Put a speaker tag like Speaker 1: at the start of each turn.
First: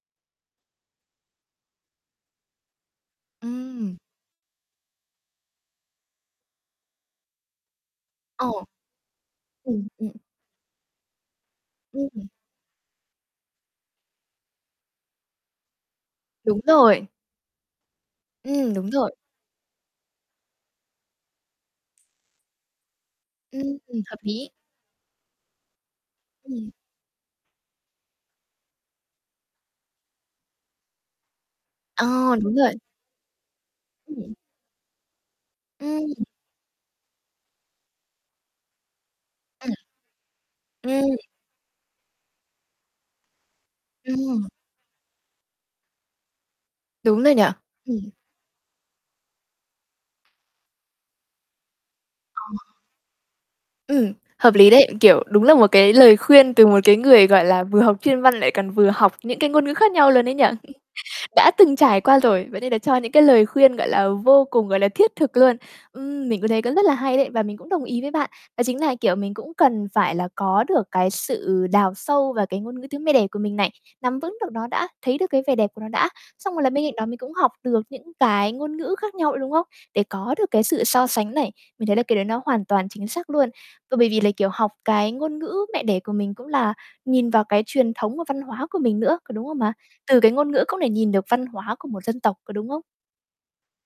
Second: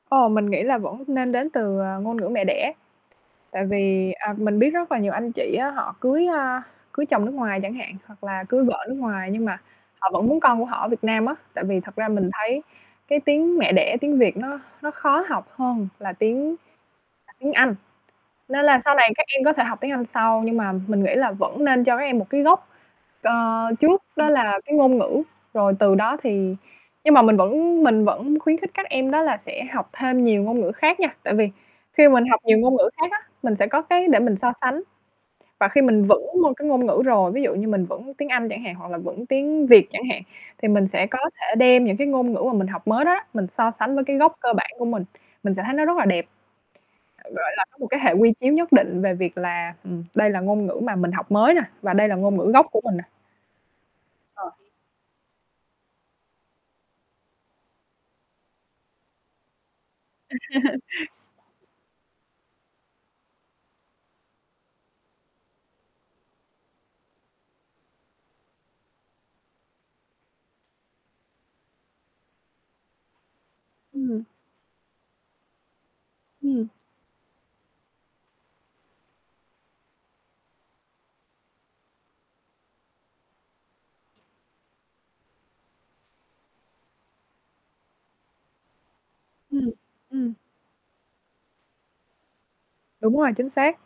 Speaker 1: Ồ, mình nghĩ là vẫn nên đến từ, ờ, ngôn ngữ mẹ đẻ. Tại
Speaker 2: Ừm.
Speaker 1: vì, à, mình biết rất là nhiều anh chị á, họ cưới, a, cưới chồng nước ngoài chẳng hạn, hoặc là cưới
Speaker 2: Ồ.
Speaker 1: vợ nước ngoài nhưng mà
Speaker 2: Ừm,
Speaker 1: họ
Speaker 2: ừm.
Speaker 1: vẫn muốn con của họ ở Việt Nam á. Tại vì thật ra
Speaker 2: Ừm.
Speaker 1: mình thấy cái tiếng mẹ đẻ, tiếng Việt nó nó khó học hơn là tiếng
Speaker 2: Đúng rồi.
Speaker 1: là tiếng Anh. Nên
Speaker 2: Ừm,
Speaker 1: là
Speaker 2: đúng
Speaker 1: sau này
Speaker 2: rồi.
Speaker 1: các em có thể học tiếng Anh sau. Nhưng mà mình nghĩ là vẫn nên cho các em một cái gốc c
Speaker 2: Ừm, ừm,
Speaker 1: trước
Speaker 2: hợp
Speaker 1: đó
Speaker 2: lý.
Speaker 1: là cái ngôn ngữ, rồi từ đó thì
Speaker 2: Ừm.
Speaker 1: nhưng mà mình vẫn mình vẫn khuyến khích các em đó là sẽ học thêm nhiều ngôn ngữ khác nha. Tại vì khi mình
Speaker 2: À,
Speaker 1: học
Speaker 2: đúng
Speaker 1: nhiều
Speaker 2: rồi.
Speaker 1: ngôn ngữ khác á, mình sẽ có cái để
Speaker 2: Ừm.
Speaker 1: mình so sánh. Và khi mình
Speaker 2: Ừm.
Speaker 1: vững môn cái ngôn ngữ rồi, ví dụ như mình vững tiếng Anh chẳng hạn hoặc là vững tiếng
Speaker 2: Ừm.
Speaker 1: Việt chẳng hạn thì mình sẽ
Speaker 2: Ừm.
Speaker 1: có thể đem những cái ngôn ngữ mà mình học mới đó đó, mình so sánh với cái gốc
Speaker 2: Ừm.
Speaker 1: cơ bản của mình, mình sẽ thấy nó rất là đẹp.
Speaker 2: Đúng rồi nhỉ.
Speaker 1: Gọi là, có một cái
Speaker 2: Ừm.
Speaker 1: hệ quy chiếu nhất định về việc là, ừm, đây là ngôn ngữ mà mình học mới nè, và đây là ngôn
Speaker 2: Ờ.
Speaker 1: ngữ gốc của mình nè.
Speaker 2: Ừm,
Speaker 1: Ờ.
Speaker 2: hợp lý đấy, kiểu, đúng là một cái lời khuyên từ một cái người, gọi là, vừa học chuyên văn lại còn vừa học những cái ngôn ngữ khác nhau luôn ấy nhỉ. Đã từng trải qua rồi, vậy nên là cho những cái lời khuyên, gọi là, vô cùng, gọi là, thiết thực luôn. Ừm, mình cũng thấy cũng rất là hay đấy và mình cũng đồng ý với bạn. Đó chính là, kiểu, mình cũng cần phải là có được cái sự đào sâu vào cái ngôn ngữ tiếng mẹ đẻ của mình này. Nắm
Speaker 1: Ừm.
Speaker 2: vững được nó đã, thấy được cái vẻ đẹp của nó đã, xong rồi
Speaker 1: Ừm.
Speaker 2: là bên cạnh đó mình cũng học được những cái ngôn ngữ khác nhau nữa đúng hông? Để có được cái sự so sánh này. Mình thấy là cái đấy nó hoàn toàn chính xác luôn. Và bởi vì là, kiểu, học cái ngôn ngữ mẹ đẻ của mình cũng là nhìn vào cái truyền thống và văn hóa của mình nữa, có đúng hông
Speaker 1: Ừm,
Speaker 2: mà? Từ cái
Speaker 1: ừm.
Speaker 2: ngôn ngữ cũng để nhìn được văn hóa của một dân tộc, có đúng hông?
Speaker 1: Đúng rồi, chính xác.